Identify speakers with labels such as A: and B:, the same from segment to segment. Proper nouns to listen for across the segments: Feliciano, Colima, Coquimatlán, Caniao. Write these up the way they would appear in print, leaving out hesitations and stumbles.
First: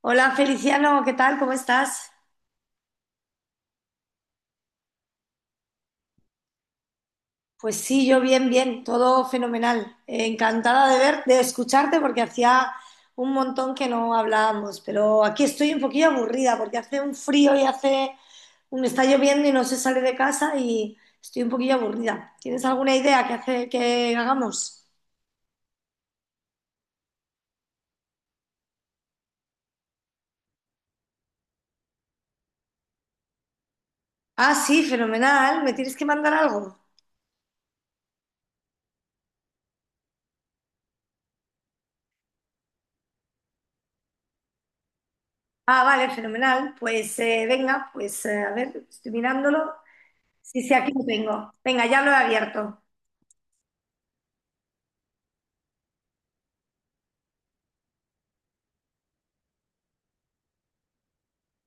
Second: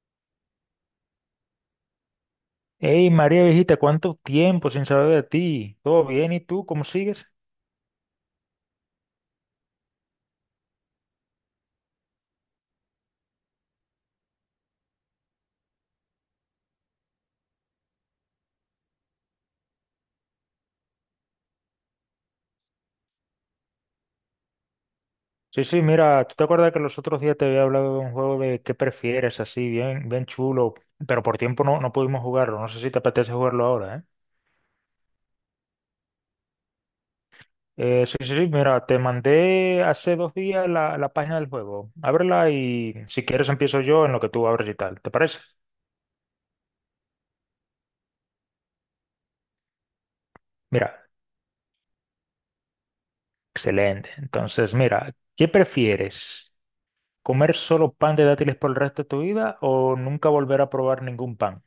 A: Hola Feliciano, ¿qué tal? ¿Cómo estás?
B: Hey María viejita, ¿cuánto tiempo sin saber de ti? ¿Todo bien? ¿Y tú cómo sigues?
A: Pues sí, yo bien, bien, todo fenomenal. Encantada de escucharte porque hacía un montón que no hablábamos, pero aquí estoy un poquillo aburrida porque hace un frío me está lloviendo y no se sale de casa y estoy un poquillo aburrida. ¿Tienes alguna idea que hace que hagamos?
B: Sí, sí, mira, ¿tú te acuerdas que los otros días te había hablado de un juego de qué prefieres, así, bien, bien chulo, pero por tiempo no pudimos jugarlo, no sé si te apetece jugarlo ahora, ¿eh?
A: Ah, sí, fenomenal. ¿Me tienes que mandar algo?
B: Sí, sí, sí, mira, te mandé hace 2 días la página del juego, ábrela y si quieres empiezo yo en lo que tú abres y tal, ¿te parece?
A: Ah, vale, fenomenal. Pues venga, pues a ver, estoy mirándolo. Sí, sí,
B: Mira,
A: aquí lo tengo. Venga, ya lo he abierto.
B: excelente, entonces mira, ¿qué prefieres? ¿Comer solo pan de dátiles por el resto de tu vida o nunca volver a probar ningún pan?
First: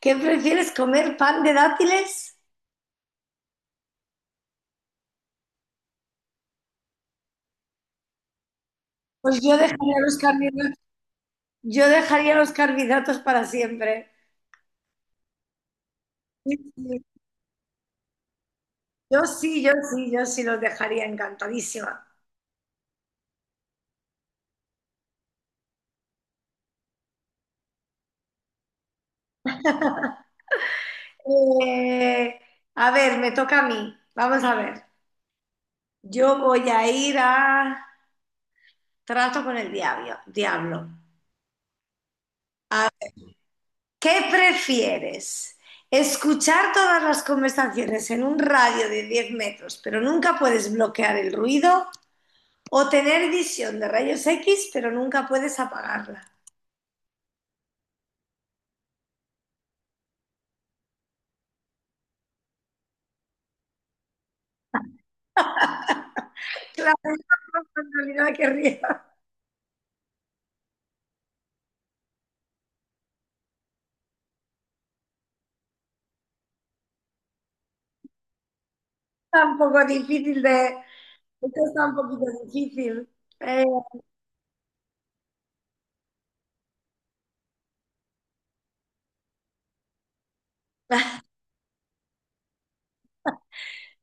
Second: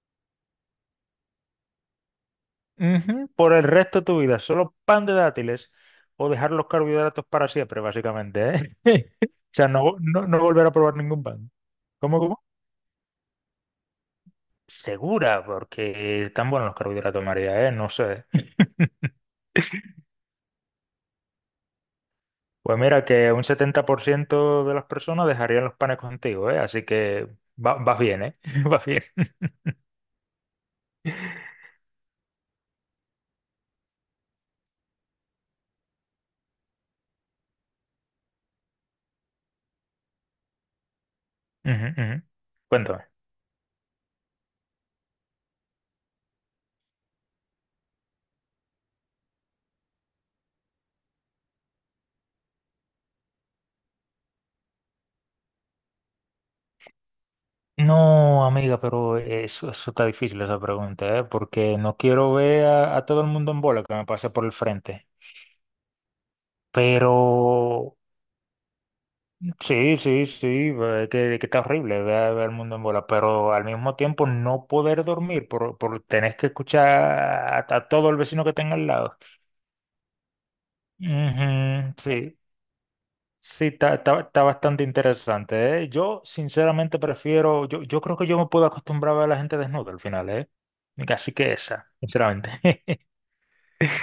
A: ¿Qué prefieres comer pan de dátiles?
B: Ujú. Por el resto de tu vida, solo pan de dátiles o dejar los carbohidratos para siempre, básicamente, ¿eh?
A: Pues
B: O
A: yo
B: sea, no,
A: dejaría los
B: no volver a
A: carbohidratos,
B: probar ningún pan.
A: yo
B: ¿Cómo,
A: dejaría
B: cómo?
A: los carbohidratos para siempre.
B: Segura, porque están
A: Sí,
B: buenos los
A: sí.
B: carbohidratos, María, ¿eh? No sé.
A: Yo sí los dejaría encantadísima.
B: Pues mira que un 70% de las personas dejarían los panes contigo, ¿eh? Así que vas bien, ¿eh? Vas bien.
A: Eh, a ver, me toca a mí. Vamos a ver. Yo voy a ir a trato con el diablo.
B: Ujú, ujú. Cuéntame.
A: ¿Qué prefieres? ¿Escuchar todas las conversaciones en un radio de 10 metros, pero nunca puedes bloquear el ruido? ¿O tener visión de rayos X, pero nunca puedes apagarla?
B: No, amiga, pero eso está difícil esa pregunta, ¿eh? Porque no quiero ver a, todo el mundo en bola que me pase por el frente.
A: La
B: Pero
A: personalidad que ría.
B: sí, sí, sí, que está horrible ver, el mundo en bola, pero al mismo tiempo no poder dormir por tenés que escuchar a, todo el vecino que tenga al lado.
A: Tampoco difícil de. Esto está un
B: Ujú,
A: poquito
B: sí,
A: difícil. Eh,
B: sí, está bastante interesante, ¿eh? Yo sinceramente prefiero, yo creo que yo me puedo acostumbrar a ver a la gente desnuda al final, ¿eh? Así que esa, sinceramente.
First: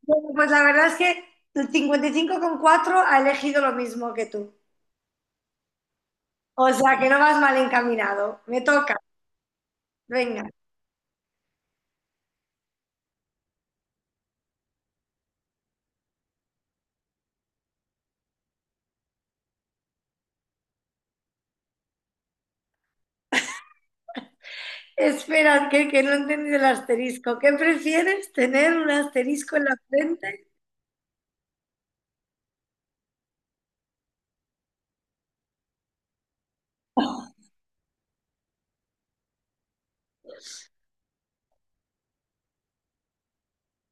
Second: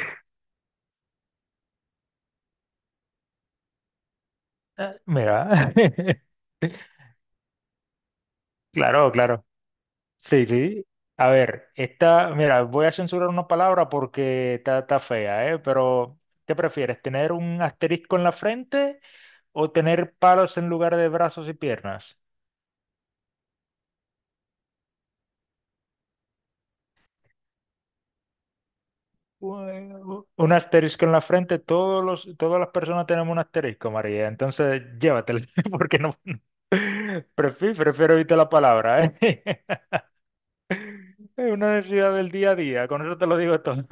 A: bueno, pues la verdad es que el 55,4 ha elegido lo mismo que tú.
B: Ah, mira,
A: O sea que no vas mal encaminado. Me toca.
B: claro, claro. Sí,
A: Venga.
B: sí. A ver, esta, mira, voy a censurar una palabra porque está fea, ¿eh? Pero, ¿qué prefieres? ¿Tener un asterisco en la frente o tener palos en lugar de brazos y piernas?
A: Espera, que no he entendido el asterisco. ¿Qué prefieres? ¿Tener un asterisco en la
B: Bueno,
A: frente?
B: un asterisco en la frente, todas las personas tenemos un asterisco, María. Entonces, llévatelo, porque no. Prefiero evitar la palabra, ¿eh? Es una necesidad del día a día, con eso te lo digo todo.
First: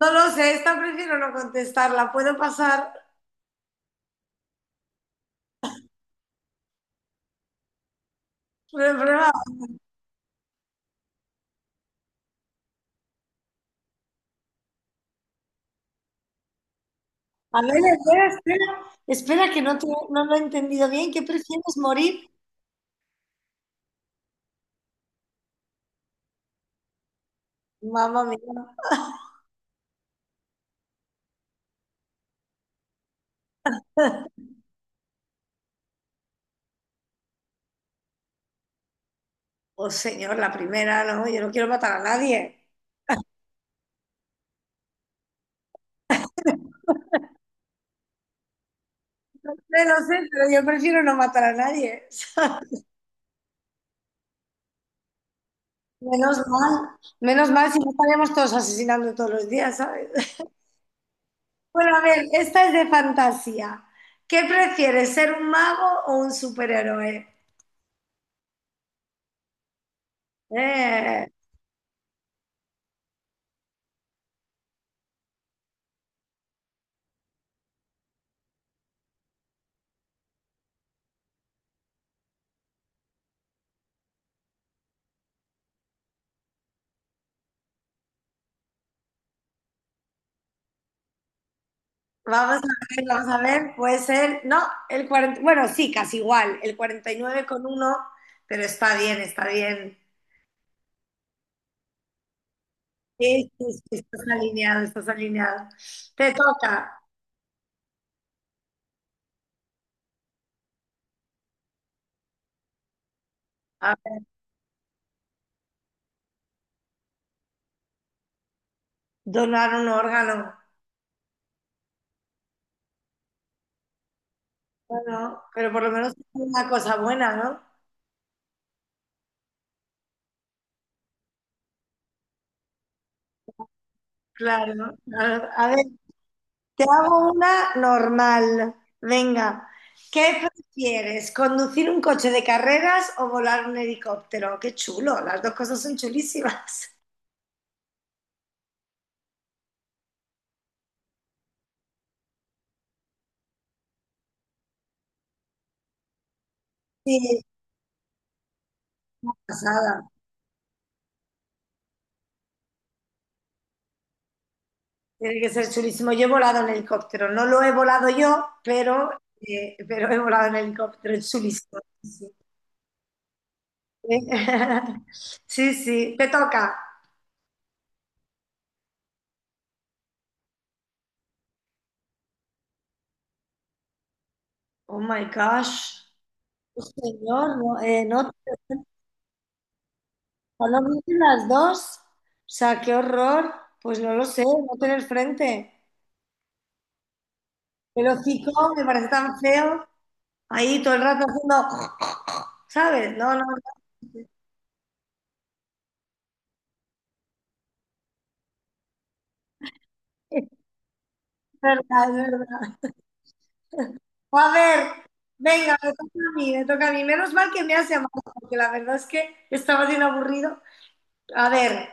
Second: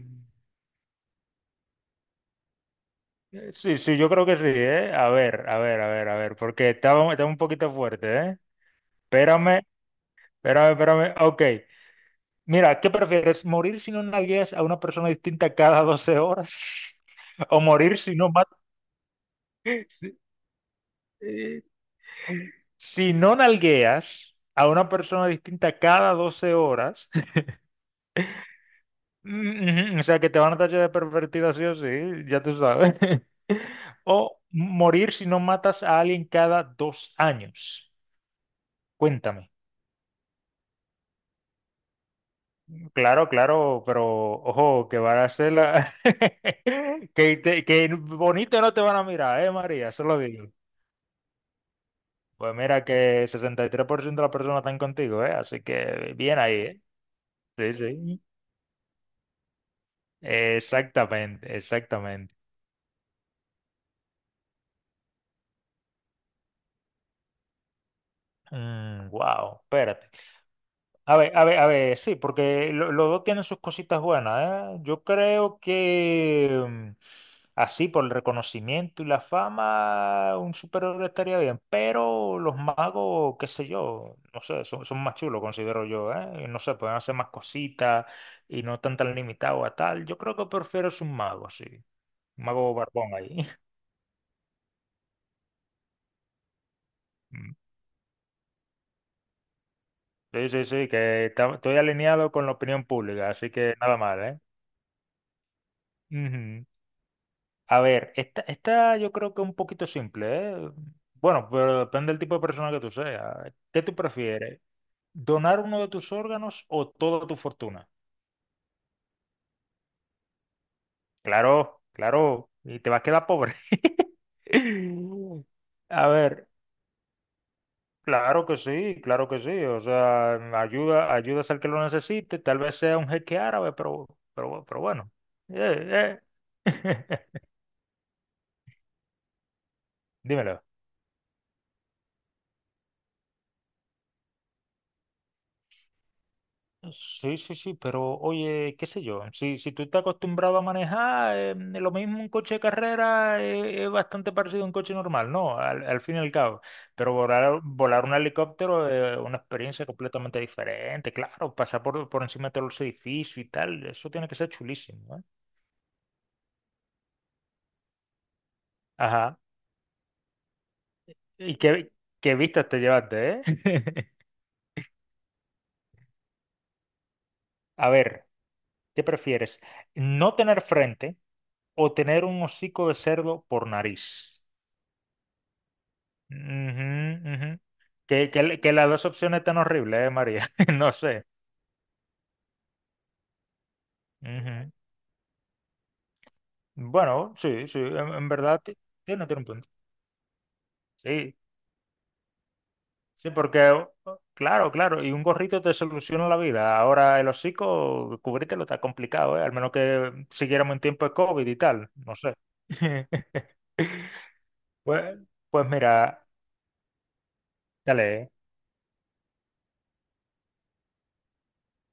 A: No lo sé, esta prefiero no contestarla. ¿Puedo pasar?
B: Sí, sí, yo creo que sí, ¿eh? A ver, a ver, a ver, a ver, porque estaba un poquito fuerte, ¿eh?
A: Prueba.
B: Espérame, espérame, espérame. Ok. Mira, ¿qué prefieres? ¿Morir si no nalgueas a una persona distinta cada 12 horas?
A: A
B: ¿O
A: ver,
B: morir si
A: espera,
B: no matas?
A: espera, espera, que no,
B: Si,
A: no lo he entendido bien. ¿Qué
B: eh,
A: prefieres morir?
B: si no nalgueas a una persona distinta cada 12 horas,
A: Mamá mía.
B: ujú, o sea que te van a tachar de pervertida, sí o sí, ya tú sabes. O morir si no matas a alguien cada 2 años. Cuéntame.
A: Oh, señor, la primera, no, yo no quiero matar a nadie.
B: Claro, claro, pero ojo, que van a ser la. Que, que bonito no te van a mirar, ¿eh,
A: Bueno, no
B: María? Eso
A: lo
B: lo
A: sé, pero
B: digo.
A: yo prefiero no matar a nadie.
B: Pues mira que 63% de las personas están contigo, ¿eh? Así que
A: Menos
B: bien ahí,
A: mal,
B: ¿eh?
A: menos mal,
B: Sí,
A: si no
B: sí.
A: estaríamos todos asesinando todos los días, ¿sabes?
B: Exactamente,
A: Bueno, a ver,
B: exactamente.
A: esta es de fantasía. ¿Qué prefieres, ser un mago o un superhéroe?
B: Wow, espérate. A
A: Eh,
B: ver, a ver, a ver, sí, porque los dos tienen sus cositas buenas, ¿eh? Yo creo que así, por el reconocimiento y la fama, un superhéroe estaría bien, pero los magos, qué sé yo, no sé, son más chulos, considero yo, ¿eh? Y no sé, pueden hacer más cositas y no están tan limitados a tal. Yo creo que prefiero es un mago, sí, un
A: Vamos a
B: mago barbón
A: vamos
B: ahí.
A: a ver, puede ser, no, el 40, bueno, sí, casi igual, el cuarenta y nueve
B: Mm.
A: con uno, pero está bien, está bien.
B: Sí, sí, sí, que estoy alineado con la opinión pública, así
A: Sí, sí,
B: que
A: sí,
B: nada mal,
A: estás
B: ¿eh?
A: alineado, estás alineado. Te
B: Ujú.
A: toca
B: A ver, esta yo creo que es un poquito simple, ¿eh? Bueno, pero depende del tipo de persona que tú seas. ¿Qué
A: a
B: tú
A: ver,
B: prefieres? ¿Donar uno de tus órganos o toda tu fortuna?
A: donar un órgano,
B: Claro, claro, y te vas a quedar pobre.
A: bueno, pero por lo
B: A
A: menos es
B: ver,
A: una cosa buena, ¿no?
B: claro que sí, claro que sí. O sea, ayudas al que lo necesite, tal vez sea un jeque árabe, pero,
A: Claro,
B: bueno.
A: claro. A ver,
B: Eh, eh.
A: te hago una normal. Venga, ¿qué
B: Dímelo.
A: prefieres? ¿Conducir un coche de carreras o volar un helicóptero? Qué chulo, las dos cosas son chulísimas.
B: Sí, sí, sí, pero oye, qué sé yo, si tú estás acostumbrado a manejar, lo mismo un coche de carrera es bastante parecido a un coche normal, ¿no? Al fin y al cabo. Pero
A: Sí,
B: volar un helicóptero es una experiencia
A: pasada.
B: completamente diferente, claro, pasar por, encima de todos los edificios y tal, eso tiene que ser chulísimo, ¿eh?
A: Tiene que ser chulísimo. Yo he volado en helicóptero. No lo he volado yo, pero,
B: Ajá.
A: eh, pero he volado en helicóptero. Es
B: ¿Y
A: chulísimo.
B: qué,
A: Sí, sí.
B: vistas te llevaste, eh?
A: sí. Sí. Te toca.
B: A ver, ¿qué prefieres? ¿No tener frente o tener un hocico de cerdo por nariz?
A: Oh my gosh.
B: Ujú,
A: Señor,
B: ujú.
A: no, no,
B: Que las dos opciones están horribles, María.
A: no lo
B: No
A: dicen
B: sé.
A: las dos. O sea, qué horror. Pues no lo sé,
B: Ujú.
A: no tener frente.
B: Bueno, sí, sí,
A: El
B: en verdad
A: hocico me parece tan
B: tiene un punto.
A: feo. Ahí todo el rato
B: Sí,
A: haciendo. ¿Sabes?
B: sí,
A: No, no, no.
B: porque, claro, claro, y un gorrito te soluciona la vida. Ahora el hocico, cubrírtelo está complicado, ¿eh? Al menos que siguiéramos en tiempo de COVID y
A: Es
B: tal,
A: verdad,
B: no
A: es
B: sé.
A: verdad. O a ver,
B: Pues, pues
A: venga, me toca
B: mira,
A: a mí, me toca a mí. Menos mal que me has
B: dale.
A: llamado,
B: ¿Eh?
A: porque la verdad es que estaba bien aburrido. A ver,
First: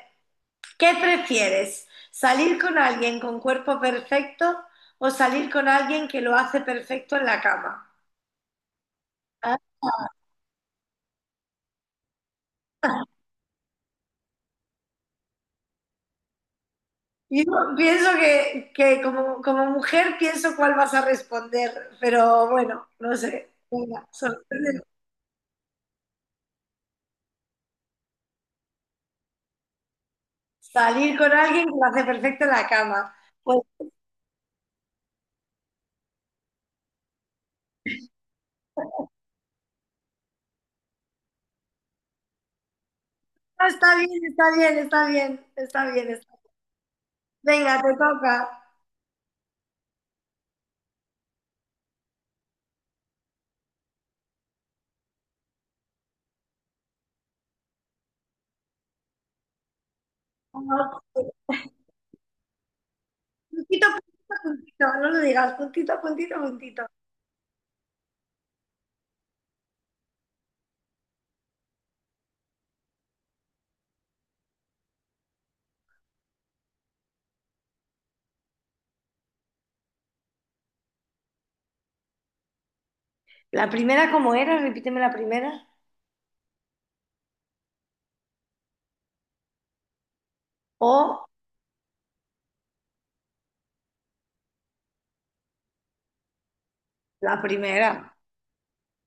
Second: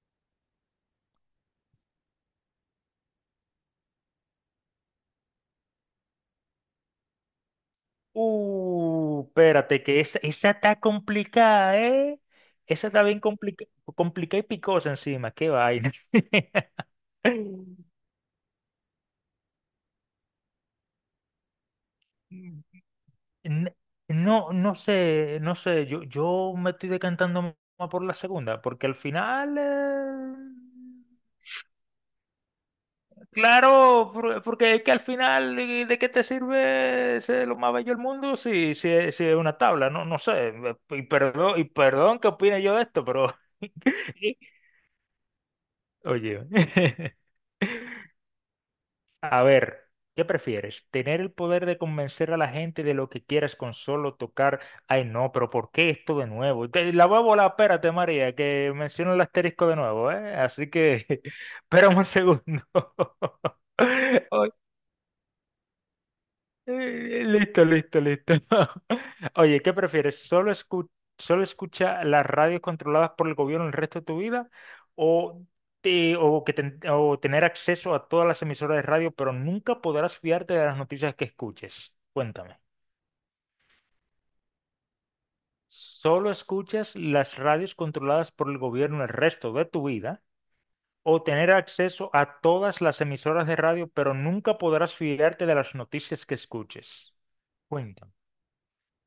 A: ¿qué prefieres? ¿Salir con alguien con cuerpo perfecto o salir con alguien que lo hace perfecto en la cama? Ah,
B: Espérate, que esa está complicada, ¿eh? Esa está bien complicada y picosa encima, qué vaina.
A: yo pienso que, como, mujer pienso cuál vas a responder, pero bueno, no sé.
B: N-
A: Venga,
B: No, no
A: sorprende.
B: sé, yo me estoy decantando más por la segunda, porque al final,
A: Salir con alguien que lo hace perfecto en la cama. Pues
B: claro, porque es que al final, ¿de qué te sirve ser lo más bello del mundo si es una tabla? No, no sé, y perdón, que opine yo de esto, pero,
A: está bien, está bien, está bien, está bien, está
B: oye.
A: bien. Venga, te toca.
B: A ver, ¿qué prefieres? ¿Tener el poder de convencer a la gente de lo que quieras con solo tocar? Ay, no, pero ¿por qué esto de nuevo? La voy a volar, espérate, María, que menciono el asterisco de nuevo, ¿eh? Así
A: Puntito,
B: que, espérame un segundo.
A: puntito,
B: Ok,
A: puntito. No lo digas. Puntito, puntito, puntito.
B: listo, listo, listo. Oye, ¿qué prefieres? ¿Solo solo escucha las radios controladas por el gobierno el resto de tu vida? ¿O, te- o, que ten- o tener acceso a todas las emisoras de radio, pero nunca podrás fiarte de las noticias que escuches? Cuéntame.
A: La primera, ¿cómo era? Repíteme la primera.
B: ¿Solo escuchas las radios controladas por el gobierno el resto de tu vida? ¿O
A: O
B: tener acceso a todas las emisoras de radio, pero nunca podrás fiarte de las noticias que escuches?
A: la
B: Cuéntame.
A: primera.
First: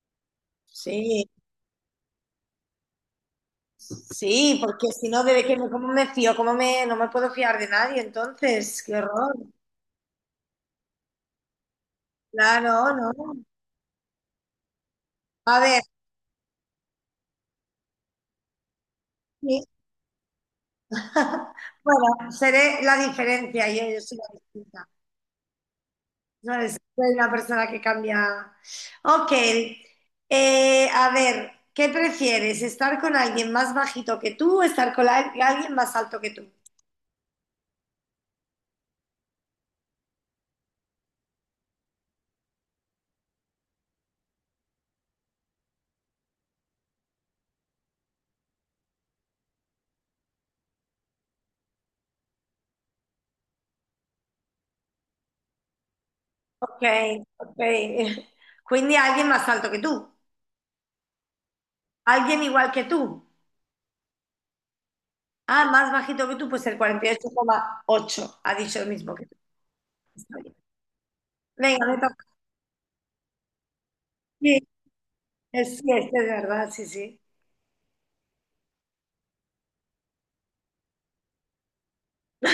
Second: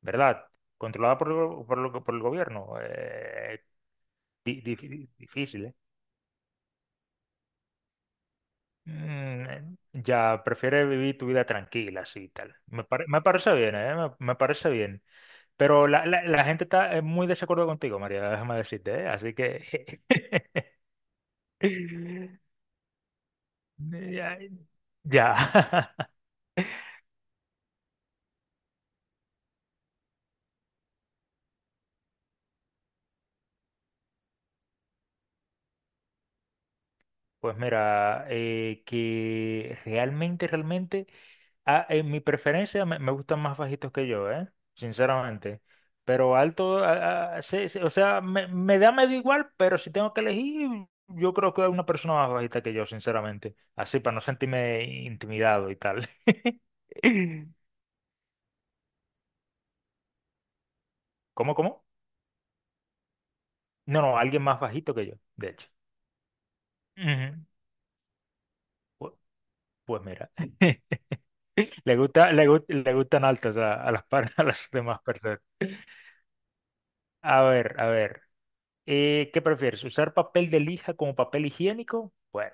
B: ¿Verdad? Controlada
A: Sí,
B: por el gobierno.
A: sí, porque si no, ¿de qué
B: Difícil,
A: me,
B: ¿eh?
A: cómo me fío? ¿Cómo me, no me puedo fiar de nadie entonces? Qué horror.
B: Ya, prefiere vivir tu vida tranquila, así y tal.
A: Claro, no.
B: Me parece bien, ¿eh? Me parece bien.
A: A ver,
B: Pero la gente está en muy desacuerdo contigo, María, déjame decirte, ¿eh? Así
A: sí.
B: que.
A: Bueno, seré la diferencia. Yo soy la
B: Ya,
A: distinta.
B: ya.
A: No eres una persona que cambia. Ok, a ver, ¿qué prefieres? ¿Estar con alguien más bajito que tú o estar con alguien más alto que tú?
B: Pues mira, que realmente... Ah, en mi preferencia me gustan más bajitos que yo, ¿eh? Sinceramente. Pero alto, sí, sí, o sea, me da medio igual, pero si tengo que elegir, yo creo que hay una persona más bajita que yo, sinceramente. Así, para no sentirme intimidado y tal.
A: Ok, ok. Quindi alguien más alto que tú,
B: ¿Cómo, cómo?
A: alguien igual que tú.
B: No, no, alguien más bajito que yo, de hecho.
A: Ah, más bajito que tú, pues el
B: Ujú.
A: 48,8 ha dicho el mismo
B: Pu-
A: que tú.
B: Pues, mira,
A: Está bien. Venga, me toca.
B: le gustan altos a a
A: Sí,
B: las demás personas.
A: sí, es de verdad, sí, sí.
B: A ver, a ver. ¿Qué prefieres? ¿Usar papel de lija como papel higiénico? Bueno,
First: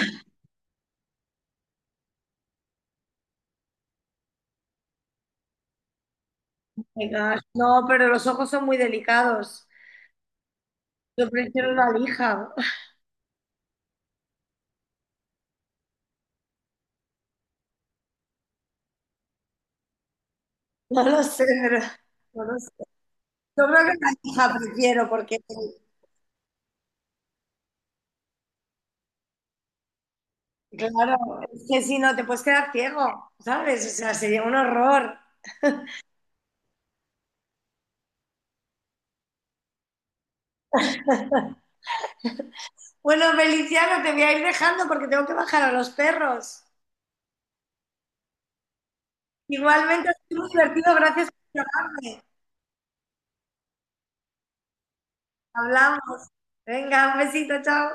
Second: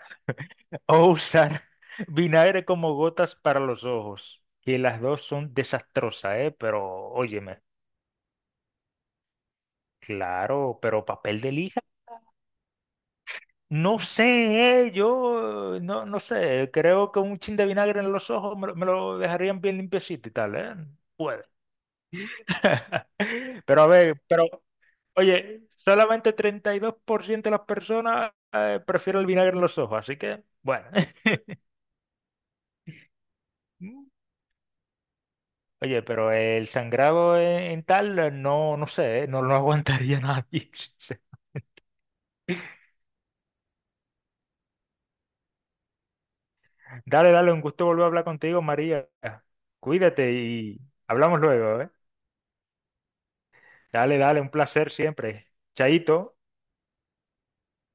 B: o usar vinagre como gotas para los ojos, que las dos son desastrosas, ¿eh? Pero
A: Venga.
B: óyeme,
A: No, pero los ojos son muy delicados.
B: claro, pero
A: Yo
B: papel de
A: prefiero
B: lija.
A: una lija.
B: No sé, yo no sé, creo que un chin de vinagre en los ojos me lo dejarían bien limpiecito y tal, ¿eh?
A: No lo sé,
B: Puede.
A: pero, no lo sé. Yo
B: Pero
A: creo
B: a
A: que la
B: ver, pero
A: hija prefiero, porque
B: oye, solamente 32% de las personas prefieren el vinagre en los ojos, así que bueno.
A: claro, es que si no te puedes quedar ciego, ¿sabes? O sea, sería un horror.
B: Oye, pero el sangrado en tal, no sé, no lo aguantaría nadie.
A: Bueno, Feliciano, te voy a ir dejando porque tengo que bajar a los perros.
B: Dale, dale, un gusto volver a hablar contigo, María.
A: Igualmente ha
B: Cuídate
A: sido muy
B: y
A: divertido, gracias
B: hablamos
A: por
B: luego, ¿eh?
A: llamarme.
B: Dale, dale, un placer siempre.
A: Hablamos.
B: Chaito.
A: Venga, un besito, chao.